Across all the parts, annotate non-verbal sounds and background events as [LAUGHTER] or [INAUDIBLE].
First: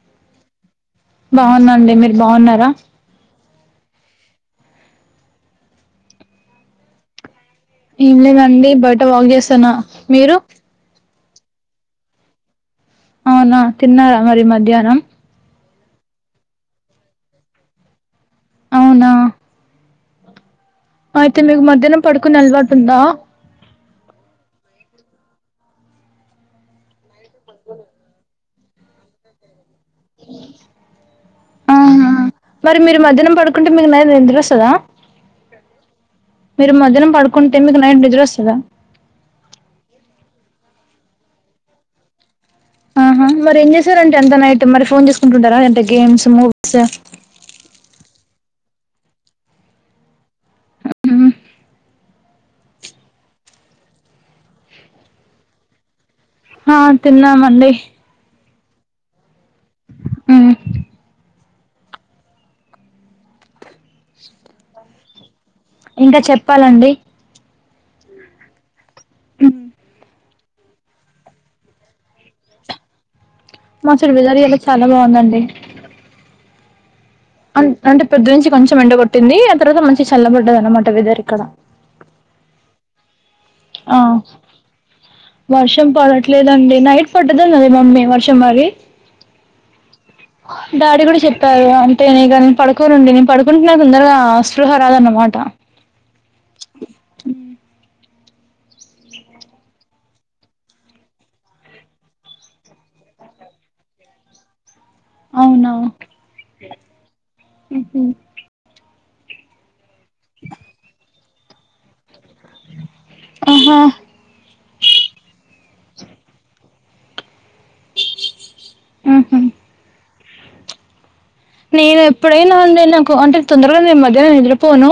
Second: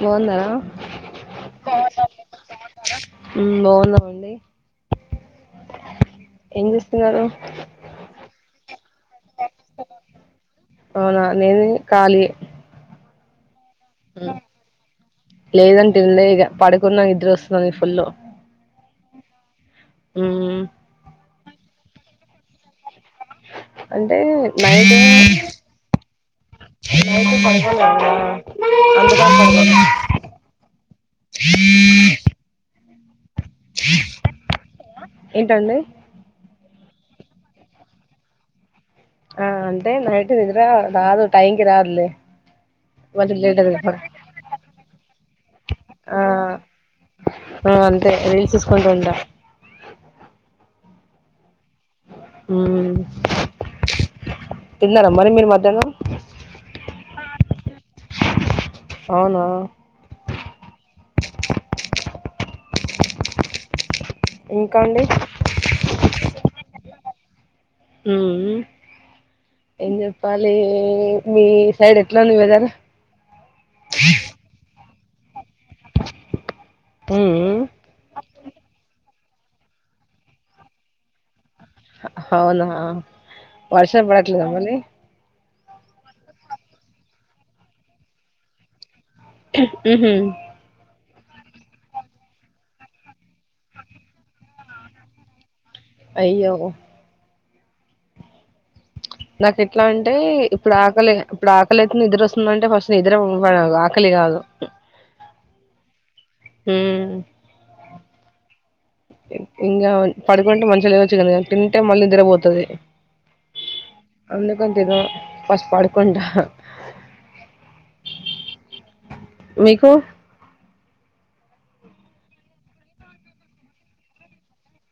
బాగుందా బాగున్న అండి మీరు బాగున్నారా ఊ బాగున్నామండి ఏం చేస్తున్నారు ఏం లేదండి బయట వాక్ చేస్తనా మీరు అవునా నేను ఖాళీయే అవునా తిన్నారా మరి మధ్యాహ్నం లేదండి తినలే ఇక పడుకున్నా నిద్దరస్తుంది ఫుల్లు అవునా ఊ అయితే మీకు మధ్యాహ్నం పడుకునే అలవాటు ఉందా అంటే నైటు నైటు పడుకోలేదు గా అందుకని పడుకున్నా ఆహా మరి మీరు మధ్యాహ్నం పడుకుంటే మీకు నైట్ నిద్ర ఒస్తదా ఏంటండి మీరు మధ్యాహ్నం పడుకుంటే మీకు నైట్ నిద్రోస్తదా ఆ అంటే నైట్ నిద్ర రాదు టైంకి రాద్లే ఆహా మరి ఏం చేశారండి అంత నైటు మరి ఫోన్ చూసుకుంటుంటారా అంటే ఆ గేమ్స్ మూవీస్ ఆ అంతే రీల్స్ చూసుకుంటూ ఉంటా తిన్నారా మరి మీరు మధ్యాహ్నం ఆ తిన్నామండి అవునా హ్మ్ ఇంకా అండి ఇంకా చెప్పాలండి హ్మ్ ఏం చెప్పాలి మీ సైడ్ ఎట్లుంది వెదర్ మా సైడ్ వెదర్ ఇయ్యాలా చాలా బాగుందండి ఉమ్ అంటే పోదునుంచి కొంచెం ఎండ కొట్టింది ఆ తర్వాత మంచి చల్లబడ్డది అనమాట వెదర్ ఇక్కడ అవునా ఆ వర్షం పడట్లేదా మళ్ళీ వర్షం పడట్లేదండి నైట్ పడ్డధనది మమ్మీ వర్షం మరి మ్మ్ హు డాడీ కూడా చెప్పారు అంటే నేనిక నేను పడుకోనుండి నేను పడుకుంటే నాకు తొందరగా అసృహరాదన్నమాట అయ్యో నాకు ఎట్లా అంటే ఇప్పుడు ఆకలి ఇప్పుడు అకలైతుంది నిద్ర వస్తుందంటే ఫస్ట్ నిద్రపోవాలి ఆక్కలి కాదు అవునా హ్మ్ మ్మ్ హూ ఇంకా పడుకుంటే మంచాగా లేవచ్చు కానీ తింటే మళ్ళీ నిద్రపోతది ఆహా అందుకని నేను ఫస్ట్ పడుకుంటా ఊహు మీకు నేను ఎప్పుడైనా అంతే నాకు అంటే తొందరగా నేను మధ్యాహ్నం నిద్ర పోను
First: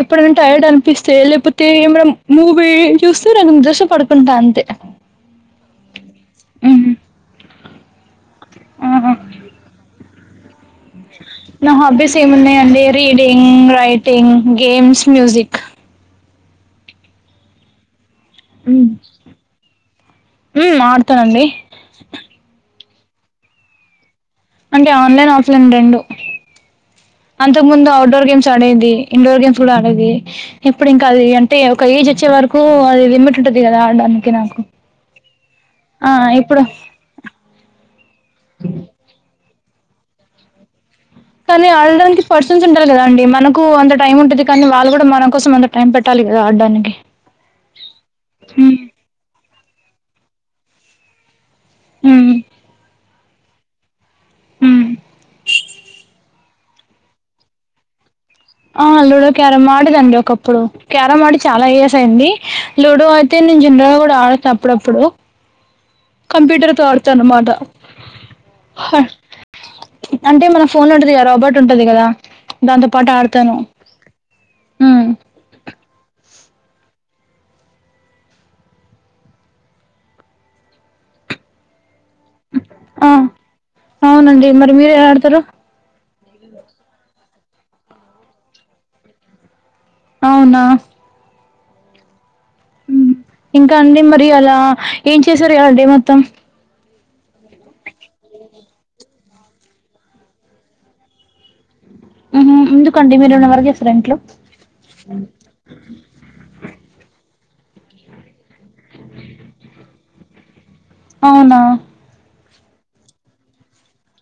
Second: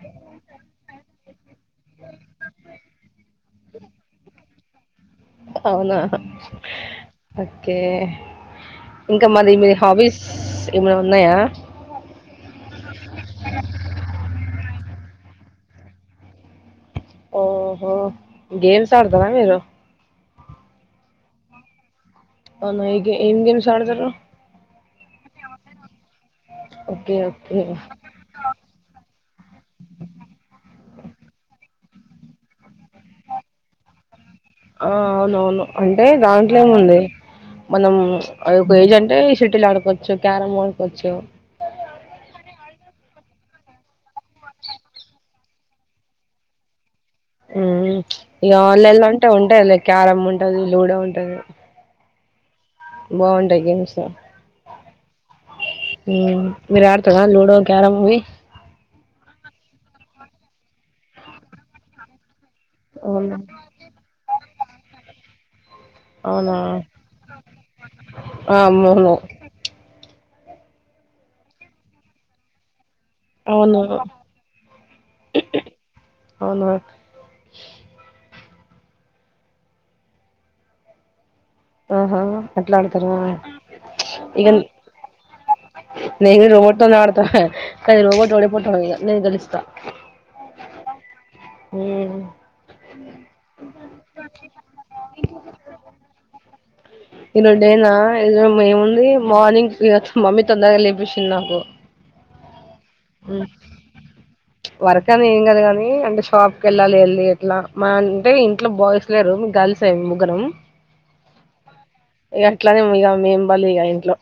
ఎప్పుడైనా టైర్డ్ అనిపిస్తే లేపో తే ఏమన్నా మూవీ చూస్తూ నాకు నిద్రోస్తే పడుకుంటా అంతే అవునా ఊహు ఓకే ఆహా ఇంకా మరీ మీ హాబీస్ ఏమన్నా ఉన్నాయా నా హాబీస్ ఏమున్నాయండి రీడింగ్ రైటింగ్ గేమ్స్ మ్యూజిక్ ఓహో గేమ్స్ ఆడతరా మీరు హ్మ్ ఆడతా అండి అవునా ఏం గేమ్స్ ఆడతరు అంటే ఆన్లైన్ ఆఫ్లైన్ రెండు ఓకే ఓకే అంతకు ముందు ఔట్డోర్ గేమ్స్ ఆడేది ఇండోర్ గేమ్స్ కూడా ఆడేది ఇప్పుడు ఇంకా అది అంటే ఒక ఏజ్ వచ్చే వరకు అది లిమిట్ ఉంటది కదా ఆడడానికి నాకు ఆ అవునవును అంటే ఆ దాంట్లో ఇప్పుడు ఏముంది మనం అది ఒక ఏజ్ అంటే షటిల్ ఆడుకోవచ్చు క్యారమ్ ఆడుకోవచ్చు కానీ ఆడడానికి పర్సన్స్ ఉండాలి కదా అండి మనకు అంత టైం ఉంటది కానీ వాళ్ళు కూడా మన కోసం అంత టైం పెట్టాలి కదా ఆడ్డానికి ఉం ఇగ ఆన్లైలో అంటే ఉంటయిలీ క్యారంమ్ ఉంటది లూడో ఉంటది ఉం బాగుంటాయి గెమ్స్ ఉం మీరు ఆడ్తరా లూడో క్యారమ్ ఇవి ఆ లూడో క్యారమ్ ఆడేదండి ఒకప్పుడు క్యారమ్ ఆడి చాలా ఇయర్స్ అయింది లూడో అయితే అవునా నేను జనరల్గా కూడా ఆడత అప్పుడప్పుడు అవునా కంప్యూటర్తో ఆడ్తాను అనమాట ఆ అవును అంటే మన ఫోన్ ఉంటది కద రోబర్ట్ ఉంటది కదా దాంతో పాటు ఆడు అవును అవును ఆహా అట్లా ఆ ఆడతారా అవునండి ఇగ మరి మీరు ఎలా ఆడతరు నేను కూడ రోబోట్తోనే ఆడతాను కానీ రోబోట్ ఓడిపోతాది నేను గలుస్తా అవునా ఊమ్ ఇంకా అండి మరి అలా ఏం చేసారు అలా డే మొత్తం ఈ రోజు డేనా ఏముంది మార్నింగ్ఇగ మమ్మీ తొందరగ లేపేశింది నాకు ఉహు ఎందుకండి మీరు ఏమైనా వర్క్ చేస్తారా ఇంట్లో వర్క్ అని ఏం కాదు కనీ అంటే షాప్ కెళ్ళాళ్ళి ఎట్లా మా అంటే ఇంట్లో బాయ్స్ లేరు గర్ల్స్ ఏ ముగ్గురం అవునా ఇగ అట్లనే ఇగ మేం బలి ఇగ ఇంట్లో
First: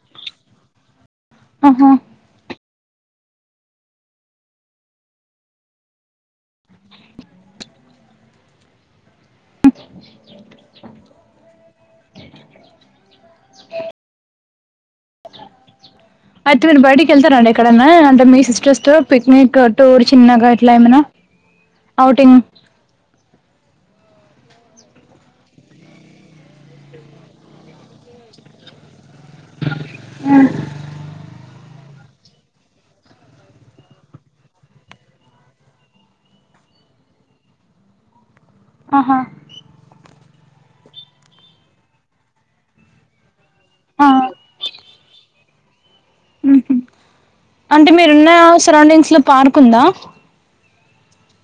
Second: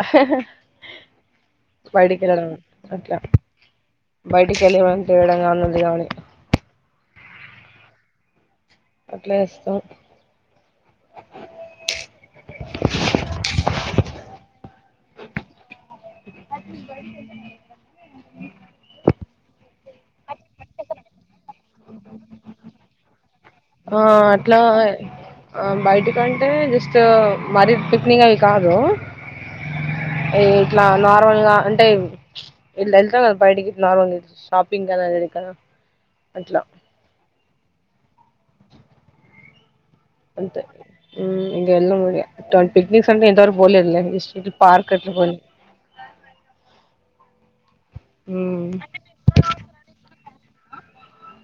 ఆహా బయటి కెళ్ళడం అట్లా బయటికి ఎళ్ళి ఏమన్న తేవడం గాని ఉంది కానీ అట్లే ఇస్తాం ఐతె మీరు బయటకి ఎళ్తరా అండి ఇక్కడనా అంటే మీ సిస్టర్స్తో పిక్నిక్ టూర్ చిన్నగా ఎట్ల ఏమన్న ఔటింగ్ ఆ అట్లా ఆ బయిటికంటే జస్ట్ మరి పిక్నిక్ అవి కాదు అ ఇట్లా నార్మల్గా అంటే ఇట్ల ఎళ్త కదా బైటికి నార్మల్గ షాపిింగ్కి అలా వెళ్తగా అట్ల ఆహా అంతే ఉం ఇంగ ఎల్లమండి పిక్నిక్స్ అంటే ఇంతవరకు పోలేద్లే ఆ ఇస్ ఇ పార్క్ కట్టుకొని ఉంహుం అంటే మీరున్న సరౌండింగ్స్లో పార్క్ ఉందా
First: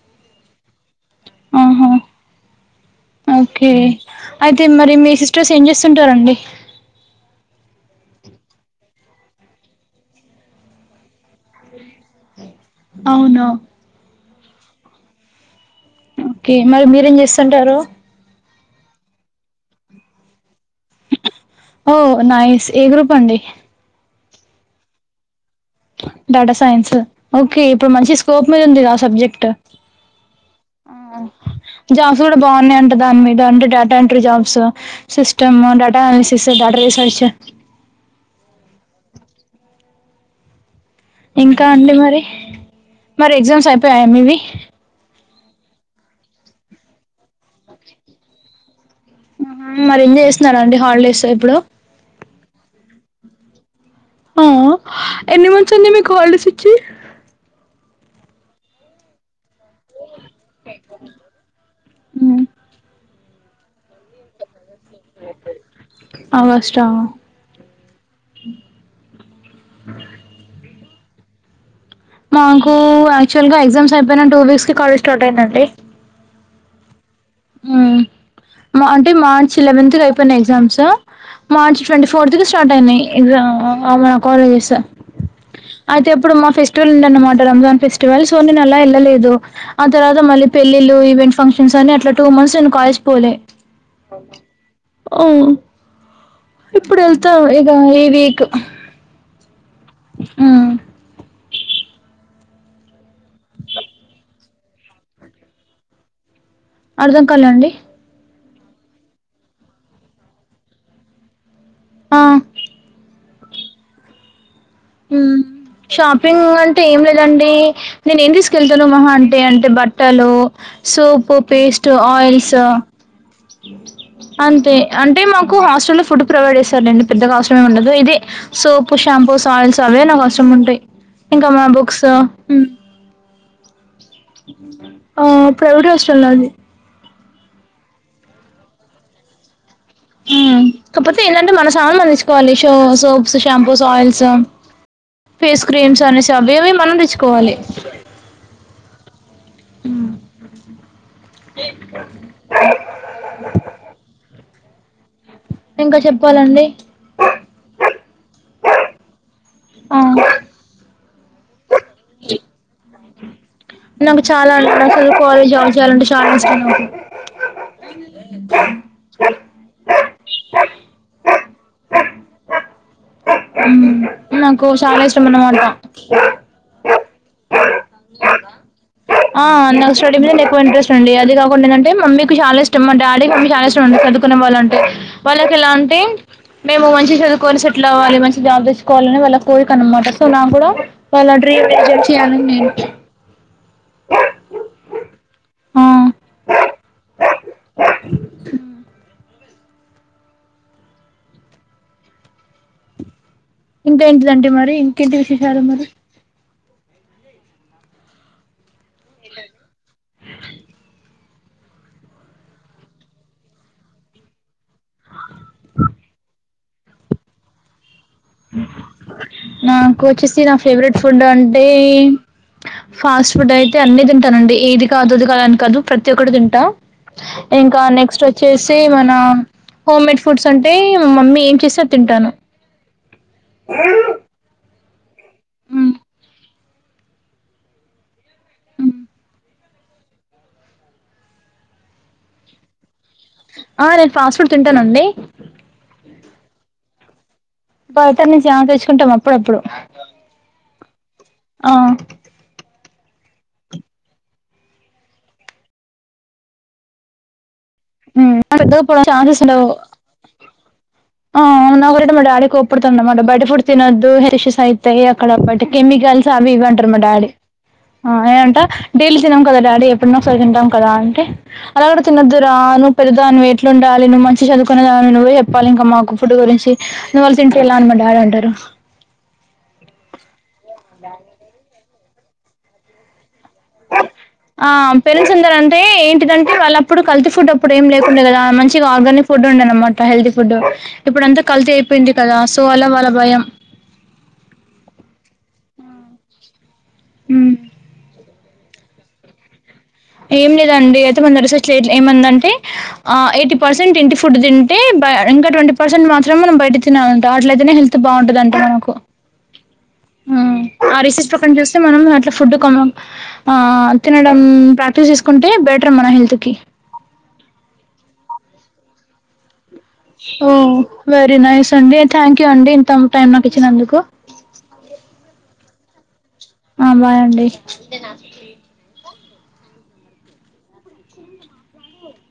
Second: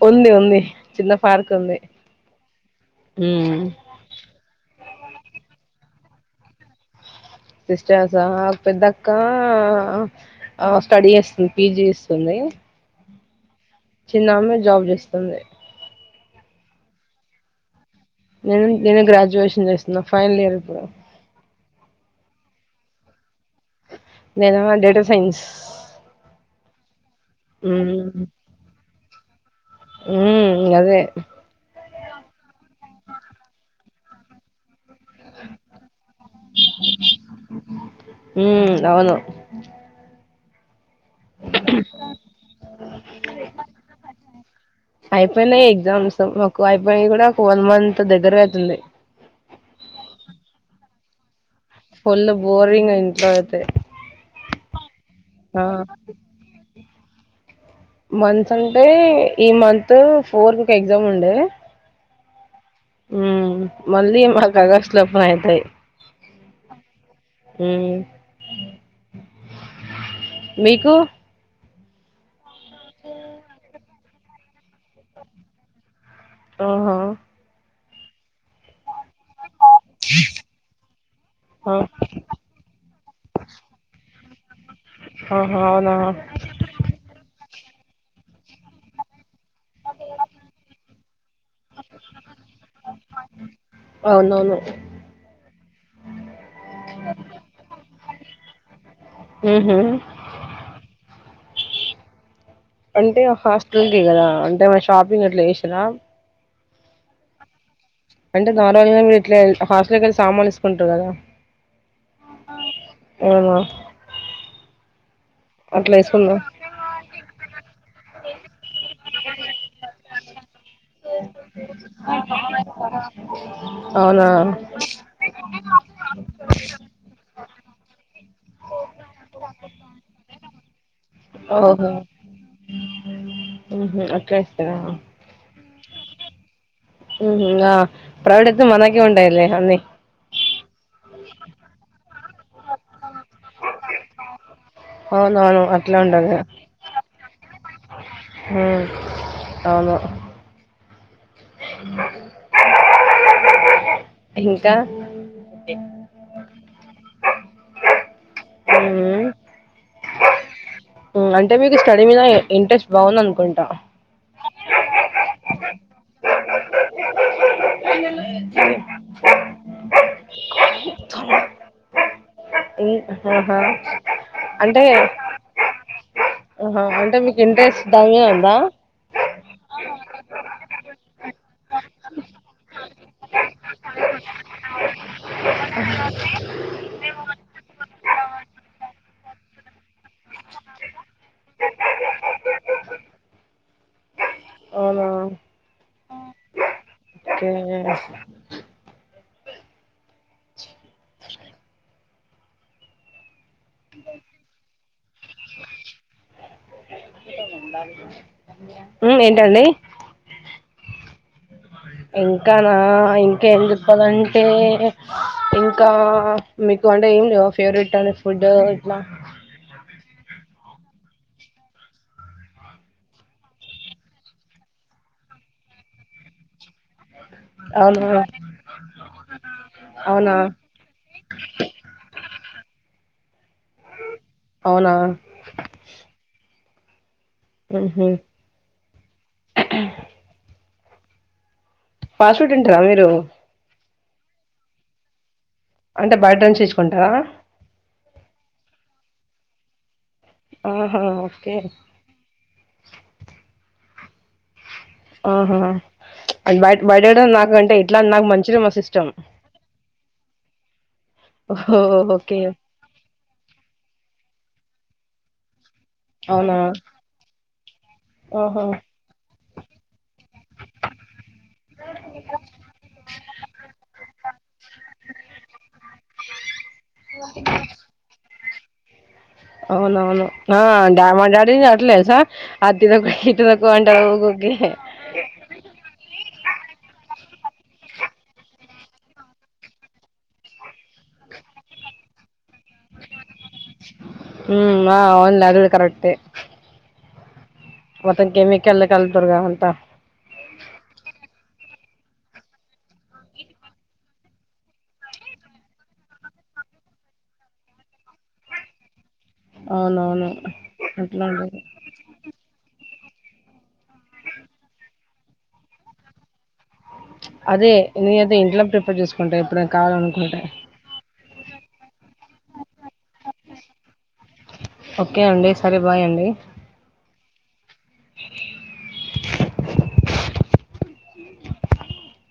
ఉంది ఉంది చిన్న పార్క్ ఉంది ఆహా ఉం ఓకే అయితే మరి మీ సిస్టర్స్ ఏం చేస్తుంటరండి సిస్టర్స్ ఆ పెద్దక్క ఆ స్టడీ చేస్తుంది పీజీ చేస్తుంది అవునా చిన్నామే జాబ్ చేస్తుంది ఒకే మరి మీరేం చేస్తుంటారు నేను నేను గ్రాడ్యుయేషన్ చేస్తున్నా ఫైనల్ ఇయర్ ఇప్పుడు ఓ నైస్ ఏ గ్రూప్ అండి నేను data science data science okay ఇప్పుడు మ్మ్ మంచి స్కోప్ మీద ఉంది ఆ సబ్జెక్ట్ మ్మ్ గదే జాబ్స్ కూడా బావున్నాయంట దాని మీద అంటే data entry jobs system data analysis డాటారీ search మ్మ్ అవును ఇంకా అండి మరి మరి ఎగ్జామ్స్ అయిపోయయా మీవి అయిపోయినాయి ఎగ్జామ్స్ మకు అయిపోయి కూడా ఫోర్ మంత్ దగ్గరవుతుంది మ్ మరిేం చేసినారండి హాలిడేసో ఇప్పుడు పుల్ బోరింగ్ ఇంట్లో అయితే ఆ ఎన్ని ఆ మంత్స్ అయింది మీకు హాలీడేస్ ఇచ్చి మంత్స్ అంటే ఈ మంత్ ఫోర్ కే ఎగ్జామ్ ఉండే మ్ ఉ మళ్ళీ మా కాగాస్లోప అయితాయి ఆగస్టా మ్మ్ మీకు మాకు యాక్చువల్గా ఎగ్జామ్స్ అయిపోయినా టూ వీక్స్ కాలజ్ స్టార్ట్ అయిందండి మ్ హు ఆ అంటే మార్చ్ లెవెంత్ దే అయిపోయినాయి ఎగ్జామ్స్ ఆ మార్చి ట్వంటీ ఫోర్త్ కి స్టార్ట్ అయినాయి ఎగ్జామ్ మ మో కాలేజెస్ ఆహా అవునా అయితే ఇప్పుడు మా ఫెస్టివల్ ఉందన్నమాట రంజాన్ ఫెస్టివల్ సో నేను అలా ఎళ్ళలేదు ఆ తర్వాత మళ్ళీ పెళ్ళిలు ఈవెంట్ ఫంక్షన్స్ అని అట్లా టూ మంత్స్ నేన్ కాాలజ్కి పోలే ఒకే అవునవును ఓ ఇప్పుడు ఎళ్తావ్ ఇక ఈ వీక్ మ్ హు ఆ అంటే హాస్టల్ కి కదా అంటే వ షాపింగ్ అట్లా చేసేరా అర్థం కాలండి అంటే దానాయ్ ఇట్లే హాస్టల్ కేళ్ళి సామాన్ ఇసుకుంటురు కదా ఆ ఏ మా మ్ షాపిన్గ్ అం టే ఏం లేదండి నేను ఏం తీసుకెళ్తుాన్నా మహా అంటే అంటే బట్టలు సోపు పేస్ట్ ఆయిల్స్ అవునా అంతే అంటే మాకు హాస్టల్లో ఫుడ్ ప్రొవైడ్ చేసార్ లెండి పెద్దగా అవసరమే ఉండదు ఇది సోపు షాంపూ సాయిల్స్ అవే నావసరం ఉంటాయి ఇంకా మా బుక్స్ మ్ మ్ హు అట్లే ఇస్తారా ఆ ప్రైవేట్ హాస్టల్ లో అది మ్ హు ఆ ప్రైవేటయితే మనకే ఉంటయిలేే అన్ని మ్ కాపోతే ఏదంటే మన సామ తెచ్చు కోవాలి షో సోప్స్ షాంపూస్ ఆయిల్స్ అవునవును ఫేస్ అట్లా క్రీమ్స్ అనేసి ఉంటది అవి ఏవి మనం తెచ్చుకోవాలి ఆ అవును ఈ ఇంకా ఇంక చెప్పాలండి ఆ! మ్ అంటే మీకు స్టడీ మీద ఇంట్రెస్ట్ బావుందనుకుంట నాకు చాలా అంటడు [UNINTELLIGIBLE] అసలు కాలేజ్ జాన్ చేయాలంటే చాలా ఇష్టం నాకు ఈ ఆహ హా నాకు అంటే చాలా ఇష్టం అన్నమాట ఆహా అంటే మీకు ఇంట్రెస్ట్ దానిమీద ఉందా ఆ నాకు స్టడీ మీద ఎక్కువ ఇంట్రెస్ట్ ఉండి అది కాకుండా ఏంటంటే మమ్మీ చాలా ఇష్టం మా డాడీ మమ్మీ చాలా ఇష్టముండే చదు కునే వాళ్లంటే వాళ్ళకి ఎలా అంటే మేము మంచిగా చదువుకోని సెటిల్ అవ్వాలి మంచి జాబ్ తెచ్చుకోవాలని వాళ్ళ కోరిక అన్నమాట సో నాక్కూడా వాళ్ళ డ్రీమ్ నెరవేర్చేయాలని నేను అవునా ఆ ఓకే ఉమ్ ఇంకా ఏంటి అంటే మరి ఇంకేంటి విశేషాలు మరి ఉమ్మ్ ఏంటండి ఇంకా నా ఇంకేం చెప్పాలంటే ఇంకా మీకు అంటే ఏం లేవా ఫేవరెట్ అని ఫుడ్ ఇట్లా నాకు వచ్చేసి నా ఫేవరెట్ ఫుడ్ అంటే ఫాస్ట్ ఫుడ్ అయితే అన్ని తింటానండి ఏది కాదు అది కాదని కాదు ప్రతి ఒక్కటి తింటా ఇంకా అవునా నెక్స్ట్ వచ్చేసి మన హోమ్ మేడ్ అవునా ఫుడ్స్ ఉంటే మా మమ్మీ ఏం చేస్తే అది తింటాను అ అవునా మ్మ్ఉమ్మ్ ఫాస్ట్ఫుడ్ ఉంటరా మీరు నేను ఫాస్ట్ ఫుడ్ తింటాను అండి అంటే బయటనుండి తెచూకుంటావ బయట నుంచి ఆ తెచ్చుకుంటాం అప్పుడప్పుడు ఆహా ఓకే ఆ ఆహా అట్ బయట్ బయట ఐటమ్ నాకంటే ఇట్లా నాకు ఉమ్ మంచిగా మస్ పెద్దగా ఇష్టం పోవడానికి ఛాన్సెస్ ఉండవు ఆ ఓహో అవునా ఒకరెటే మా ఓకే డాడి కోప్పడుతుండే మాట బయట ఫుడ్స్ తినొద్దు హెల్త్ ఇష్యూస్ అయితాయి అక్కడ బటి కెమికల్స్ అవి అవునా ఇవ్వి అంటారు మా డాడీ ఆ నేనంట ఆహా డైలీ తినం కదా డాడీ ఎప్పుడన్నా ఒకసారి తింటాం కదా అంటే అలా కూడా తినద్దురా నువ్వు పెద్ద దానివి ఎట్లుండాలి నువ్వు మంచి చదుకునే దానివి నువ్వే చెప్పాలి ఇం క మాకు ఫుడ్ గురించి నువ్వలా తింటే ఎలా అని మా డాడీ అంటారు అవునవును ఆ డా మా డాడీ కూన అట్లే తెలుసా అది తినకు ఇది తిన కు అంటారు ఊకూకే అంటే ఏంటిదంటే వాళ్ళప్పుడు కల్తీ ఫుడ్ అప్పుడు ఏం లేకుండే కదా మంచిగా ఆర్గానిక్ ఫుడ్ ఉండే అనమాట హెల్తీ ఫుడ్ ఇప్పుడంతా కల్తీ అయిపోయింది కదా సో అలా వాళ్ళ భయం ఉమ్మ్ ఆ అవునులే అది కూడా కరెక్టే ఉమ్మ్ మొత్తం కెమికలే కలుపుతుర్రుగా అంతా ఏం లేదండి అయితే మొన్న రీసెర్చ్ ఎట్లా ఏమందంటే ఆ ఎయిటీ పర్సెంట్ ఇంటి ఫుడ్ తింటే బ ఇంక ట్వంటీ పర్సెంట్ మాత్రం మనం బయట తినాలంట అట్లయితేనే హె ల్త్ బాగుంటాదంట మనకు అవునవును అట్లాంటిదే తే మనం అట్లా ఫుడ్ కొంచం ఆ తినడం ప్రాక్టీస్ చేసుకుంటే బెటర్ మన హెల్త్‌కి అదే నేనయితే ఇంట్లో ప్రిపేర్ చేసుకుంటా ఎప్పుడన్. ఓ వెరీ నైస్ అండి థ్యాంక్ యూ అండి ఇంత టైమ్ నాకు ఇచ్చినందుకు. ఓకే అండి సరే బాయ్ అండి. ఆ బాయ్ అండి. [INAUDIBLE] [INAUDIBLE]